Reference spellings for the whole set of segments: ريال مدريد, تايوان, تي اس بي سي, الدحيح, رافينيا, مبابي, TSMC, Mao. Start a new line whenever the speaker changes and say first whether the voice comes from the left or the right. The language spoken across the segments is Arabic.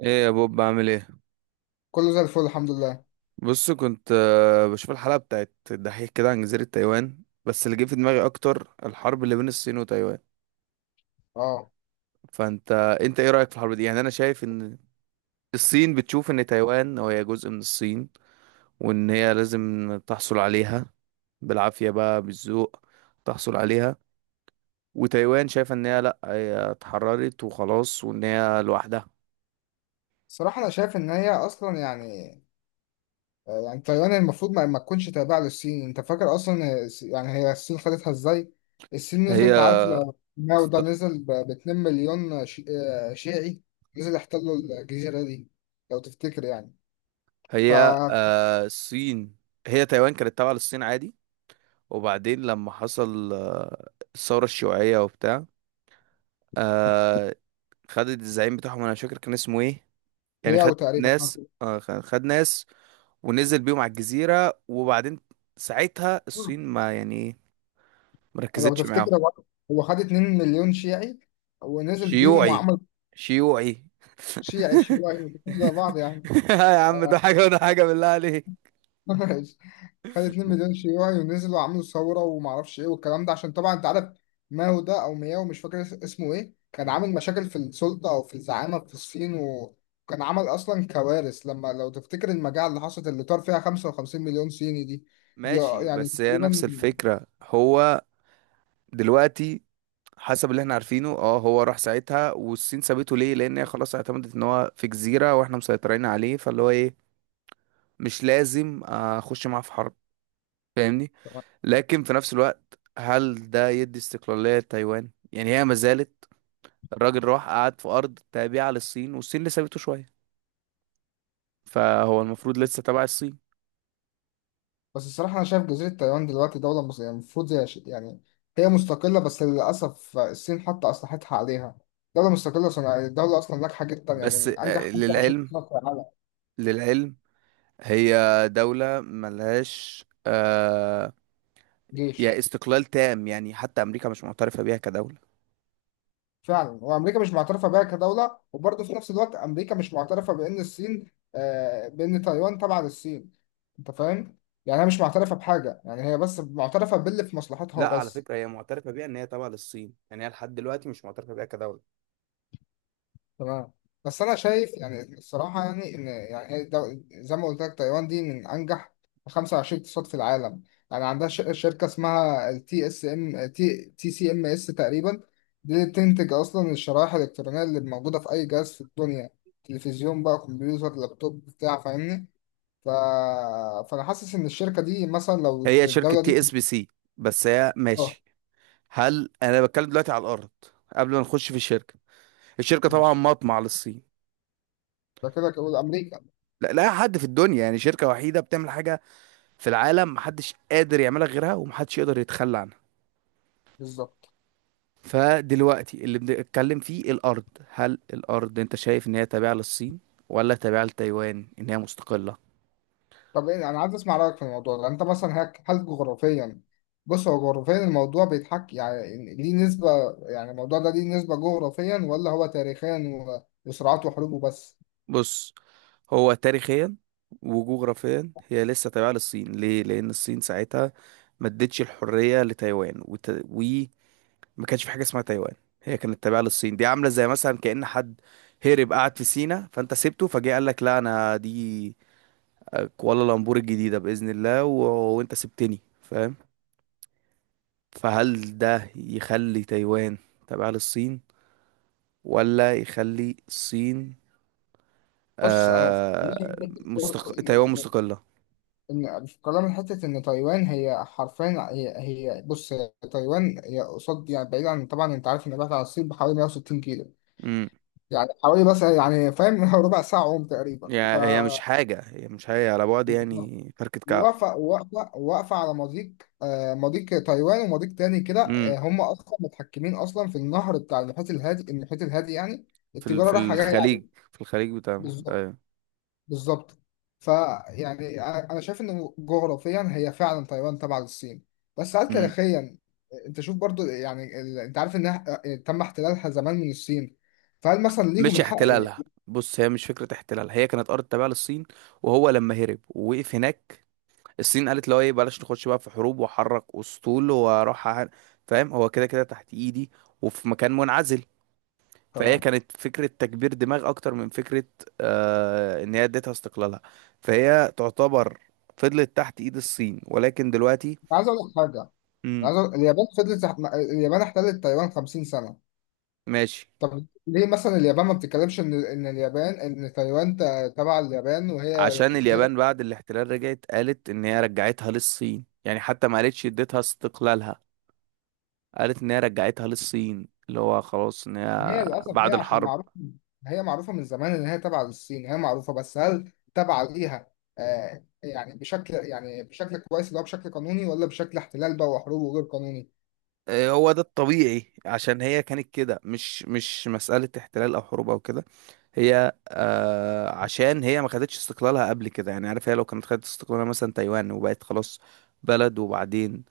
right: ايه يا بوب، بعمل ايه؟
left: كله زي الفل، الحمد لله.
right: بص، كنت بشوف الحلقه بتاعت الدحيح كده عن جزيره تايوان، بس اللي جه في دماغي اكتر الحرب اللي بين الصين وتايوان.
left: اه.
right: فانت انت ايه رايك في الحرب دي؟ يعني انا شايف ان الصين بتشوف ان تايوان هي جزء من الصين، وان هي لازم تحصل عليها بالعافيه، بقى بالذوق تحصل عليها. وتايوان شايفه ان هي لا، هي اتحررت وخلاص، وان هي لوحدها.
left: صراحة انا شايف ان هي اصلا يعني يعني تايوان المفروض ما تكونش تابعة للصين. انت فاكر اصلا يعني هي الصين خدتها ازاي؟ الصين
right: هي
left: نزلت، عارف، لو ماو ده
right: است-
left: نزل ب 2 مليون شيعي، نزل، احتلوا الجزيرة دي لو تفتكر يعني.
right: هي
left: فهي
right: آه، الصين، هي تايوان كانت تابعه للصين عادي. وبعدين لما حصل الثورة الشيوعية وبتاع، آه، خدت الزعيم بتاعهم، انا مش فاكر كان اسمه ايه. يعني خد
left: وتقريبا
right: ناس، خد ناس ونزل بيهم على الجزيرة. وبعدين ساعتها الصين ما يعني إيه،
left: لو
right: مركزتش معاهم.
left: تفتكر هو خد 2 مليون شيعي ونزل بيهم
right: شيوعي،
left: وعمل
right: شيوعي
left: شيعي شيوعي وكل ده بعض يعني.
right: يا عم، ده حاجة وده حاجة، بالله عليك.
left: خد 2 مليون شيوعي ونزلوا وعملوا ثوره وما اعرفش ايه والكلام ده، عشان طبعا انت عارف ماو ده او مياو، مش فاكر اسمه ايه، كان
right: مم.
left: عامل مشاكل في السلطه او في الزعامه في الصين، وكان عمل اصلا كوارث. لما لو تفتكر المجاعه اللي حصلت اللي طار فيها 55 مليون صيني دي. دي
right: ماشي،
left: يعني
right: بس هي نفس
left: تقريبا.
right: الفكرة. هو دلوقتي حسب اللي احنا عارفينه، اه، هو راح ساعتها والصين سابته ليه؟ لان هي خلاص اعتمدت ان هو في جزيرة واحنا مسيطرين عليه، فاللي هو ايه، مش لازم اخش معاه في حرب، فاهمني. لكن في نفس الوقت، هل ده يدي استقلالية لتايوان؟ يعني هي ما زالت، الراجل راح قعد في ارض تابعة للصين، والصين اللي سابته شوية، فهو المفروض لسه تبع الصين.
left: بس الصراحة أنا شايف جزيرة تايوان دلوقتي دولة يعني المفروض هي يعني هي مستقلة، بس للأسف الصين حاطة أسلحتها عليها. دولة مستقلة صناعية، الدولة أصلا ناجحة جدا، يعني
right: بس
left: من أنجح 25
right: للعلم،
left: سنة في العالم.
right: للعلم، هي دولة ملهاش يعني
left: جيش.
right: استقلال تام، يعني حتى امريكا مش معترفة بيها كدولة.
left: فعلا، وامريكا مش معترفه بها كدوله، وبرضه في نفس الوقت امريكا مش معترفه بان الصين آه، بان تايوان تبع للصين. انت فاهم؟ يعني هي مش معترفه بحاجه، يعني هي بس معترفه باللي في مصلحتها
right: لا، على
left: وبس.
right: فكرة، هي معترفة بيها ان هي تابعة للصين، يعني هي لحد دلوقتي مش معترفة بيها كدولة.
left: تمام. بس انا شايف يعني الصراحه يعني ان يعني هي زي ما قلت لك، تايوان دي من انجح 25 اقتصاد في العالم. يعني عندها شركه اسمها التي اس ام تي تي سي ام اس تقريبا. دي اللي بتنتج اصلا الشرائح الالكترونيه اللي موجوده في اي جهاز في الدنيا، تلفزيون بقى، كمبيوتر، لابتوب، بتاع، فاهمني؟ ف... فانا حاسس ان الشركه دي مثلا لو
right: هي شركة
left: الدوله
right: تي
left: دي.
right: اس بي سي بس هي
left: اه.
right: ماشي، هل انا بتكلم دلوقتي على الارض؟ قبل ما نخش في الشركة، الشركة طبعا
left: ماشي.
right: مطمع للصين.
left: ده كده كده امريكا.
right: لا، لا حد في الدنيا، يعني شركة وحيدة بتعمل حاجة في العالم، محدش قادر يعملها غيرها ومحدش يقدر يتخلى عنها.
left: بالظبط.
right: فدلوقتي اللي بنتكلم فيه الارض، هل الارض انت شايف ان هي تابعة للصين، ولا تابعة لتايوان ان هي مستقلة؟
left: طب انا عايز اسمع رايك في الموضوع ده. انت مثلا هل جغرافيا، بص، هو جغرافيا الموضوع بيتحكي يعني ليه نسبه؟ يعني الموضوع ده ليه نسبه جغرافيا، ولا هو تاريخيا وصراعات وحروب وبس؟
right: بص، هو تاريخيا وجغرافيا هي لسه تابعة للصين. ليه؟ لأن الصين ساعتها ما ادتش الحرية لتايوان، وما كانش في حاجة اسمها تايوان. هي كانت تابعة للصين. دي عاملة زي مثلا كأن حد هرب قعد في سينا، فأنت سبته، فجه قال لك لا، أنا دي كوالالمبور الجديدة بإذن الله، وأنت سبتني، فاهم؟ فهل ده يخلي تايوان تابعة للصين، ولا يخلي الصين،
left: بص انا في
right: آه
left: برضه ان
right: تايوان
left: ان
right: مستقلة؟
left: إن في كلام حته ان تايوان هي حرفيا هي بص، هي تايوان هي قصاد، يعني بعيد عن، طبعا انت عارف ان بعيد عن الصين بحوالي 160 كيلو، يعني حوالي بس يعني فاهم. ربع ساعه عوم تقريبا.
right: يعني هي مش حاجة، هي مش حاجة على بعد، يعني فركة كعب.
left: واقفة واقفة واقفة على مضيق، مضيق تايوان ومضيق تاني كده.
right: امم.
left: هم أصلا متحكمين أصلا في النهر بتاع المحيط الهادي. المحيط الهادي يعني التجارة
right: في
left: رايحة جاية عليه.
right: الخليج، في الخليج بتاع،
left: بالظبط.
right: ايوه.
left: بالظبط. فيعني أنا شايف إن جغرافيا هي فعلا تايوان تبع للصين. بس هل
right: امم.
left: تاريخيا؟ أنت شوف برضو يعني أنت عارف إنها تم احتلالها زمان من الصين، فهل مثلا ليهم
right: مش
left: الحق؟
right: احتلالها، بص، هي مش فكرة احتلالها، هي كانت أرض تابعة للصين. وهو لما هرب ووقف هناك، الصين قالت له ايه، بلاش نخش بقى في حروب وحرك أسطول وأروح فاهم، هو كده كده تحت إيدي وفي مكان منعزل.
left: تمام.
right: فهي
left: أنا
right: كانت فكرة تكبير دماغ أكتر من فكرة إن هي اديتها استقلالها. فهي تعتبر فضلت تحت إيد الصين، ولكن دلوقتي
left: عايز أقول لك حاجة.
right: امم.
left: اليابان فضلت، اليابان احتلت تايوان 50 سنة.
right: ماشي،
left: طب ليه مثلا اليابان ما بتتكلمش ان ان اليابان، ان تايوان تبع اليابان وهي
right: عشان اليابان
left: جزيره؟
right: بعد الاحتلال رجعت قالت ان هي رجعتها للصين، يعني حتى ما قالتش اديتها استقلالها، قالت ان هي رجعتها للصين، اللي هو خلاص ان
left: ما
right: هي
left: هي للاسف هي
right: بعد
left: عشان
right: الحرب.
left: معروفه، هي معروفه من زمان ان هي تبع للصين. هي معروفه، بس هل تبع ليها آه يعني بشكل يعني بشكل كويس، اللي هو بشكل قانوني، ولا بشكل احتلال بقى وحروب وغير قانوني؟
right: إيه هو ده الطبيعي، عشان هي كانت كده، مش مسألة احتلال او حروب او كده. هي عشان هي ما خدتش استقلالها قبل كده، يعني عارف، هي لو كانت خدت استقلالها مثلا تايوان، وبقت خلاص بلد، وبعدين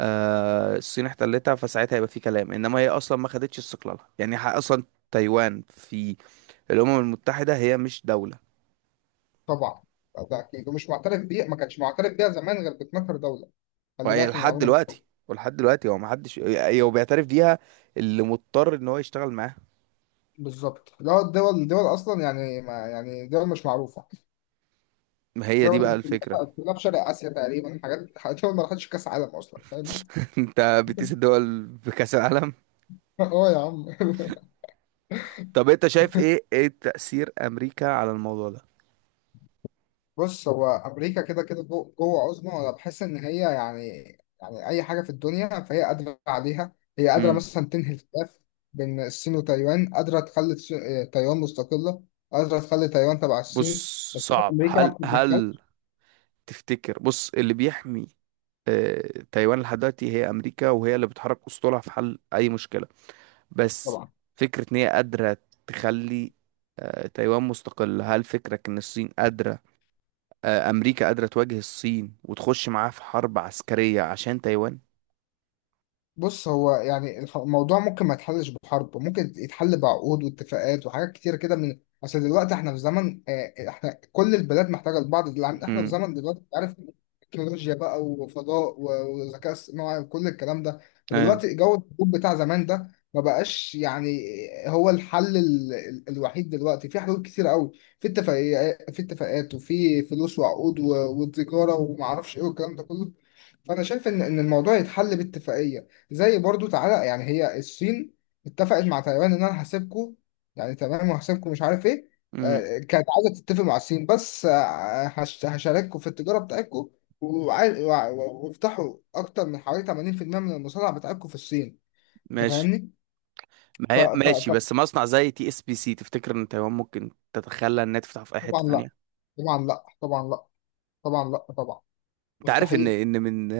right: الصين احتلتها، فساعتها هيبقى في كلام. انما هي اصلا ما خدتش استقلالها، يعني اصلا تايوان في الامم المتحده هي مش دوله.
left: طبعا. ده اكيد، ومش معترف بيها، ما كانش معترف بيها زمان غير ب 12 دوله. خلي
right: وهي
left: بالك من
right: لحد
left: المعلومه دي.
right: دلوقتي، ولحد دلوقتي هو ما حدش هو بيعترف بيها، اللي مضطر ان هو يشتغل معاها.
left: بالظبط. لا، الدول اصلا يعني ما يعني، دول مش معروفه،
right: ما هي دي بقى
left: دول كلها
right: الفكره.
left: كلها في شرق اسيا تقريبا، حاجات دول ما راحتش كاس عالم اصلا، فاهم؟
right: انت بتقيس الدول بكاس العالم؟
left: اه يا عم.
right: طب انت شايف ايه، ايه تاثير امريكا على الموضوع ده؟
left: بص، هو امريكا كده كده جوه عظمى، وانا بحس ان هي يعني، يعني اي حاجه في الدنيا فهي قادره عليها. هي قادره
right: امم.
left: مثلا تنهي الخلاف بين الصين وتايوان، قادره تخلي تايوان مستقله، قادره تخلي تايوان تبع الصين،
right: بص،
left: بس هي
right: صعب.
left: امريكا ما
right: هل
left: بتتدخلش.
right: تفتكر، بص، اللي بيحمي آه، تايوان لحد دلوقتي هي امريكا، وهي اللي بتحرك اسطولها في حل اي مشكله. بس
left: طبعا.
right: فكره ان هي قادره تخلي تايوان مستقله، هل فكرك ان الصين قادره، امريكا قادره تواجه الصين وتخش معاها في حرب عسكريه عشان تايوان؟
left: بص، هو يعني الموضوع ممكن ما يتحلش بحرب، ممكن يتحل بعقود واتفاقات وحاجات كتير كده. من اصل دلوقتي احنا في زمن، احنا كل البلاد محتاجه لبعض، دلوقتي احنا في
right: امم.
left: زمن دلوقتي، أنت عارف، تكنولوجيا بقى، وفضاء وذكاء اصطناعي، وكل الكلام ده.
right: ايوه.
left: فدلوقتي جو الحروب بتاع زمان ده ما بقاش يعني هو الحل. الوحيد دلوقتي في حلول كتير قوي، في اتفاقيات، في اتفاقات، وفي فلوس وعقود وتجاره وما اعرفش ايه والكلام ده كله. فانا شايف ان الموضوع يتحل باتفاقيه. زي برضو، تعالى يعني هي الصين اتفقت مع تايوان ان انا هسيبكم، يعني تمام، وهسيبكم مش عارف ايه.
right: امم.
left: كانت عايزه تتفق مع الصين، بس هشارككم في التجاره بتاعتكم، وافتحوا اكتر من حوالي 80% من المصانع بتاعتكم في الصين. انت
right: ماشي.
left: فاهمني؟
right: ما
left: ف
right: هي
left: ف
right: ماشي،
left: ف
right: بس مصنع زي TSBC، تفتكر ان تايوان ممكن تتخلى انها تفتح في اي حته
left: طبعا لا،
right: تانية؟
left: طبعا لا، طبعا لا، طبعا لا، طبعا
right: انت عارف ان
left: مستحيل.
right: من،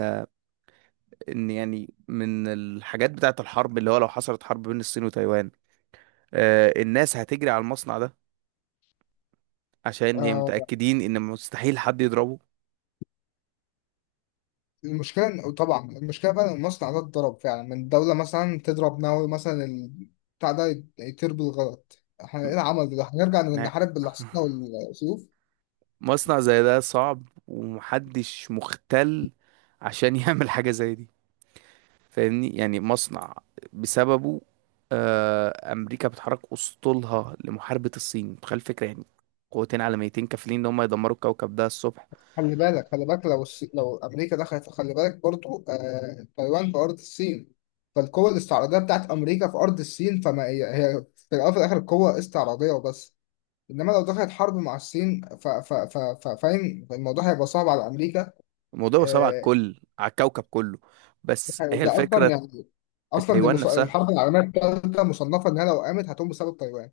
right: ان يعني من الحاجات بتاعت الحرب، اللي هو لو حصلت حرب بين الصين وتايوان، الناس هتجري على المصنع ده، عشان هي
left: آه،
right: متأكدين ان مستحيل حد يضربه.
left: المشكلة طبعا المشكلة بقى إن المصنع ده اتضرب فعلا من دولة، مثلا تضرب ناوي مثلا بتاع ده يطير بالغلط. احنا
right: م-
left: ايه العمل ده؟ هنرجع
right: نا-
left: نحارب باللي حصلنا والسيوف؟
right: مصنع زي ده صعب، ومحدش مختل عشان يعمل حاجة زي دي، فاهمني، يعني مصنع بسببه امريكا بتحرك اسطولها لمحاربة الصين، متخيل الفكرة، يعني قوتين عالميتين كافلين ان هم يدمروا الكوكب ده الصبح.
left: خلي بالك، خلي بالك لو لو أمريكا دخلت، خلي بالك برضو تايوان في أرض الصين، فالقوة الاستعراضية بتاعت أمريكا في أرض الصين. فما هي في الأول وفي الآخر قوة استعراضية وبس. إنما لو دخلت حرب مع الصين فاهم، الموضوع هيبقى صعب على أمريكا.
right: الموضوع بقى صعب على
left: آه،
right: الكل، على الكوكب كله. بس هي
left: ده اصلا
right: الفكرة،
left: يعني، اصلا دي
right: تايوان نفسها.
left: الحرب العالميه الثالثه مصنفه انها لو قامت هتقوم بسبب تايوان.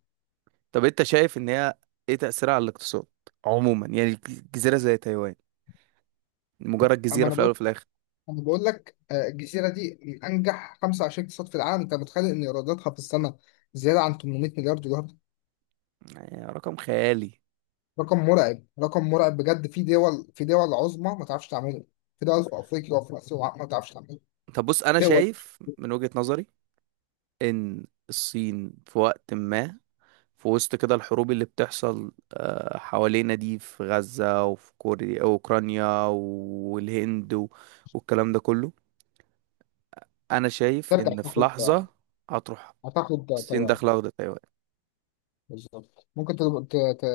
right: طب انت شايف ان هي ايه تأثيرها على الاقتصاد عموما، يعني جزيرة زي تايوان، مجرد
left: اما
right: جزيرة
left: انا
right: في الاول
left: بقول،
right: وفي الاخر؟
left: لك، الجزيره دي من انجح 25 اقتصاد في العالم. انت متخيل ان ايراداتها في السنه زياده عن 800 مليار دولار؟
right: يعني رقم خيالي.
left: رقم مرعب، رقم مرعب بجد. في دول عظمى ما تعرفش تعمله، في دول في افريقيا وفي اسيا ما تعرفش تعمله،
right: طب بص، انا
left: دول
right: شايف من وجهة نظري ان الصين في وقت ما، في وسط كده الحروب اللي بتحصل حوالينا دي، في غزة وفي كوريا اوكرانيا والهند والكلام ده كله، انا شايف
left: ترجع
right: ان في
left: تاخد،
right: لحظة هتروح
left: هتاخد
right: الصين
left: تايوان.
right: داخلة واخدة تايوان.
left: بالظبط، ممكن ت... ت...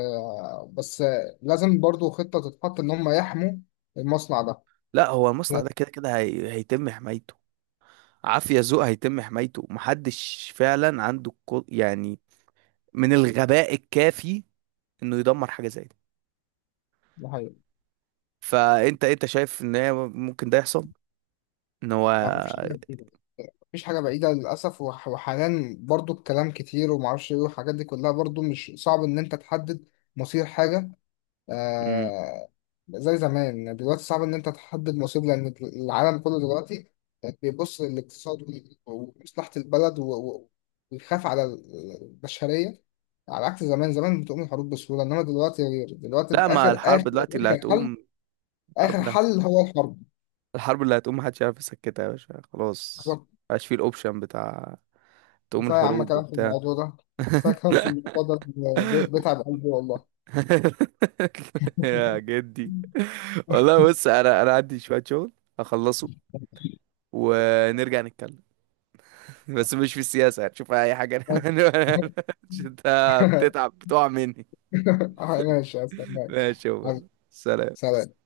left: بس لازم برضو خطه تتحط ان هم يحموا المصنع ده.
right: لا، هو المصنع ده كده كده هيتم حمايته، عافية ذوق هيتم حمايته، محدش فعلا عنده يعني من الغباء الكافي انه يدمر حاجة زي دي.
left: ده حقيقي.
right: فانت، انت شايف ان هي ممكن ده يحصل، ان هو،
left: يعني مفيش حاجة بعيدة، مفيش حاجة بعيدة للأسف، وحاليا برضو الكلام كتير ومعرفش إيه، والحاجات دي كلها برضو مش صعب إن أنت تحدد مصير حاجة.
right: مم.
left: آه. زي زمان دلوقتي صعب إن أنت تحدد مصير، لأن العالم كله دلوقتي بيبص للاقتصاد ومصلحة البلد ويخاف على البشرية، على عكس زمان. زمان بتقوم الحروب بسهولة، إنما دلوقتي،
right: لا، ما
left: آخر
right: الحرب
left: آخر
right: دلوقتي اللي
left: آخر حل،
right: هتقوم، الحرب
left: آخر
right: اللي
left: حل
right: هتقوم،
left: هو
right: الحرب اللي هتقوم محدش عارف يسكتها يا باشا، خلاص.
left: الحرب.
right: مبقاش فيه الاوبشن بتاع تقوم
left: كفاية يا عم
right: الحروب
left: كلام في
right: وبتاع.
left: الموضوع ده، كفاية كلام في الموضوع ده، بيتعب قلبي والله.
right: يا جدي، والله، بص، انا عندي شوية شغل هخلصه، ونرجع نتكلم، بس مش في السياسة، هتشوفها أي حاجة.
left: ماشي.
right: أنت بتتعب، بتقع مني.
left: ماشي، استناك
right: ماشي يا،
left: حبيبي،
right: سلام.
left: سلام.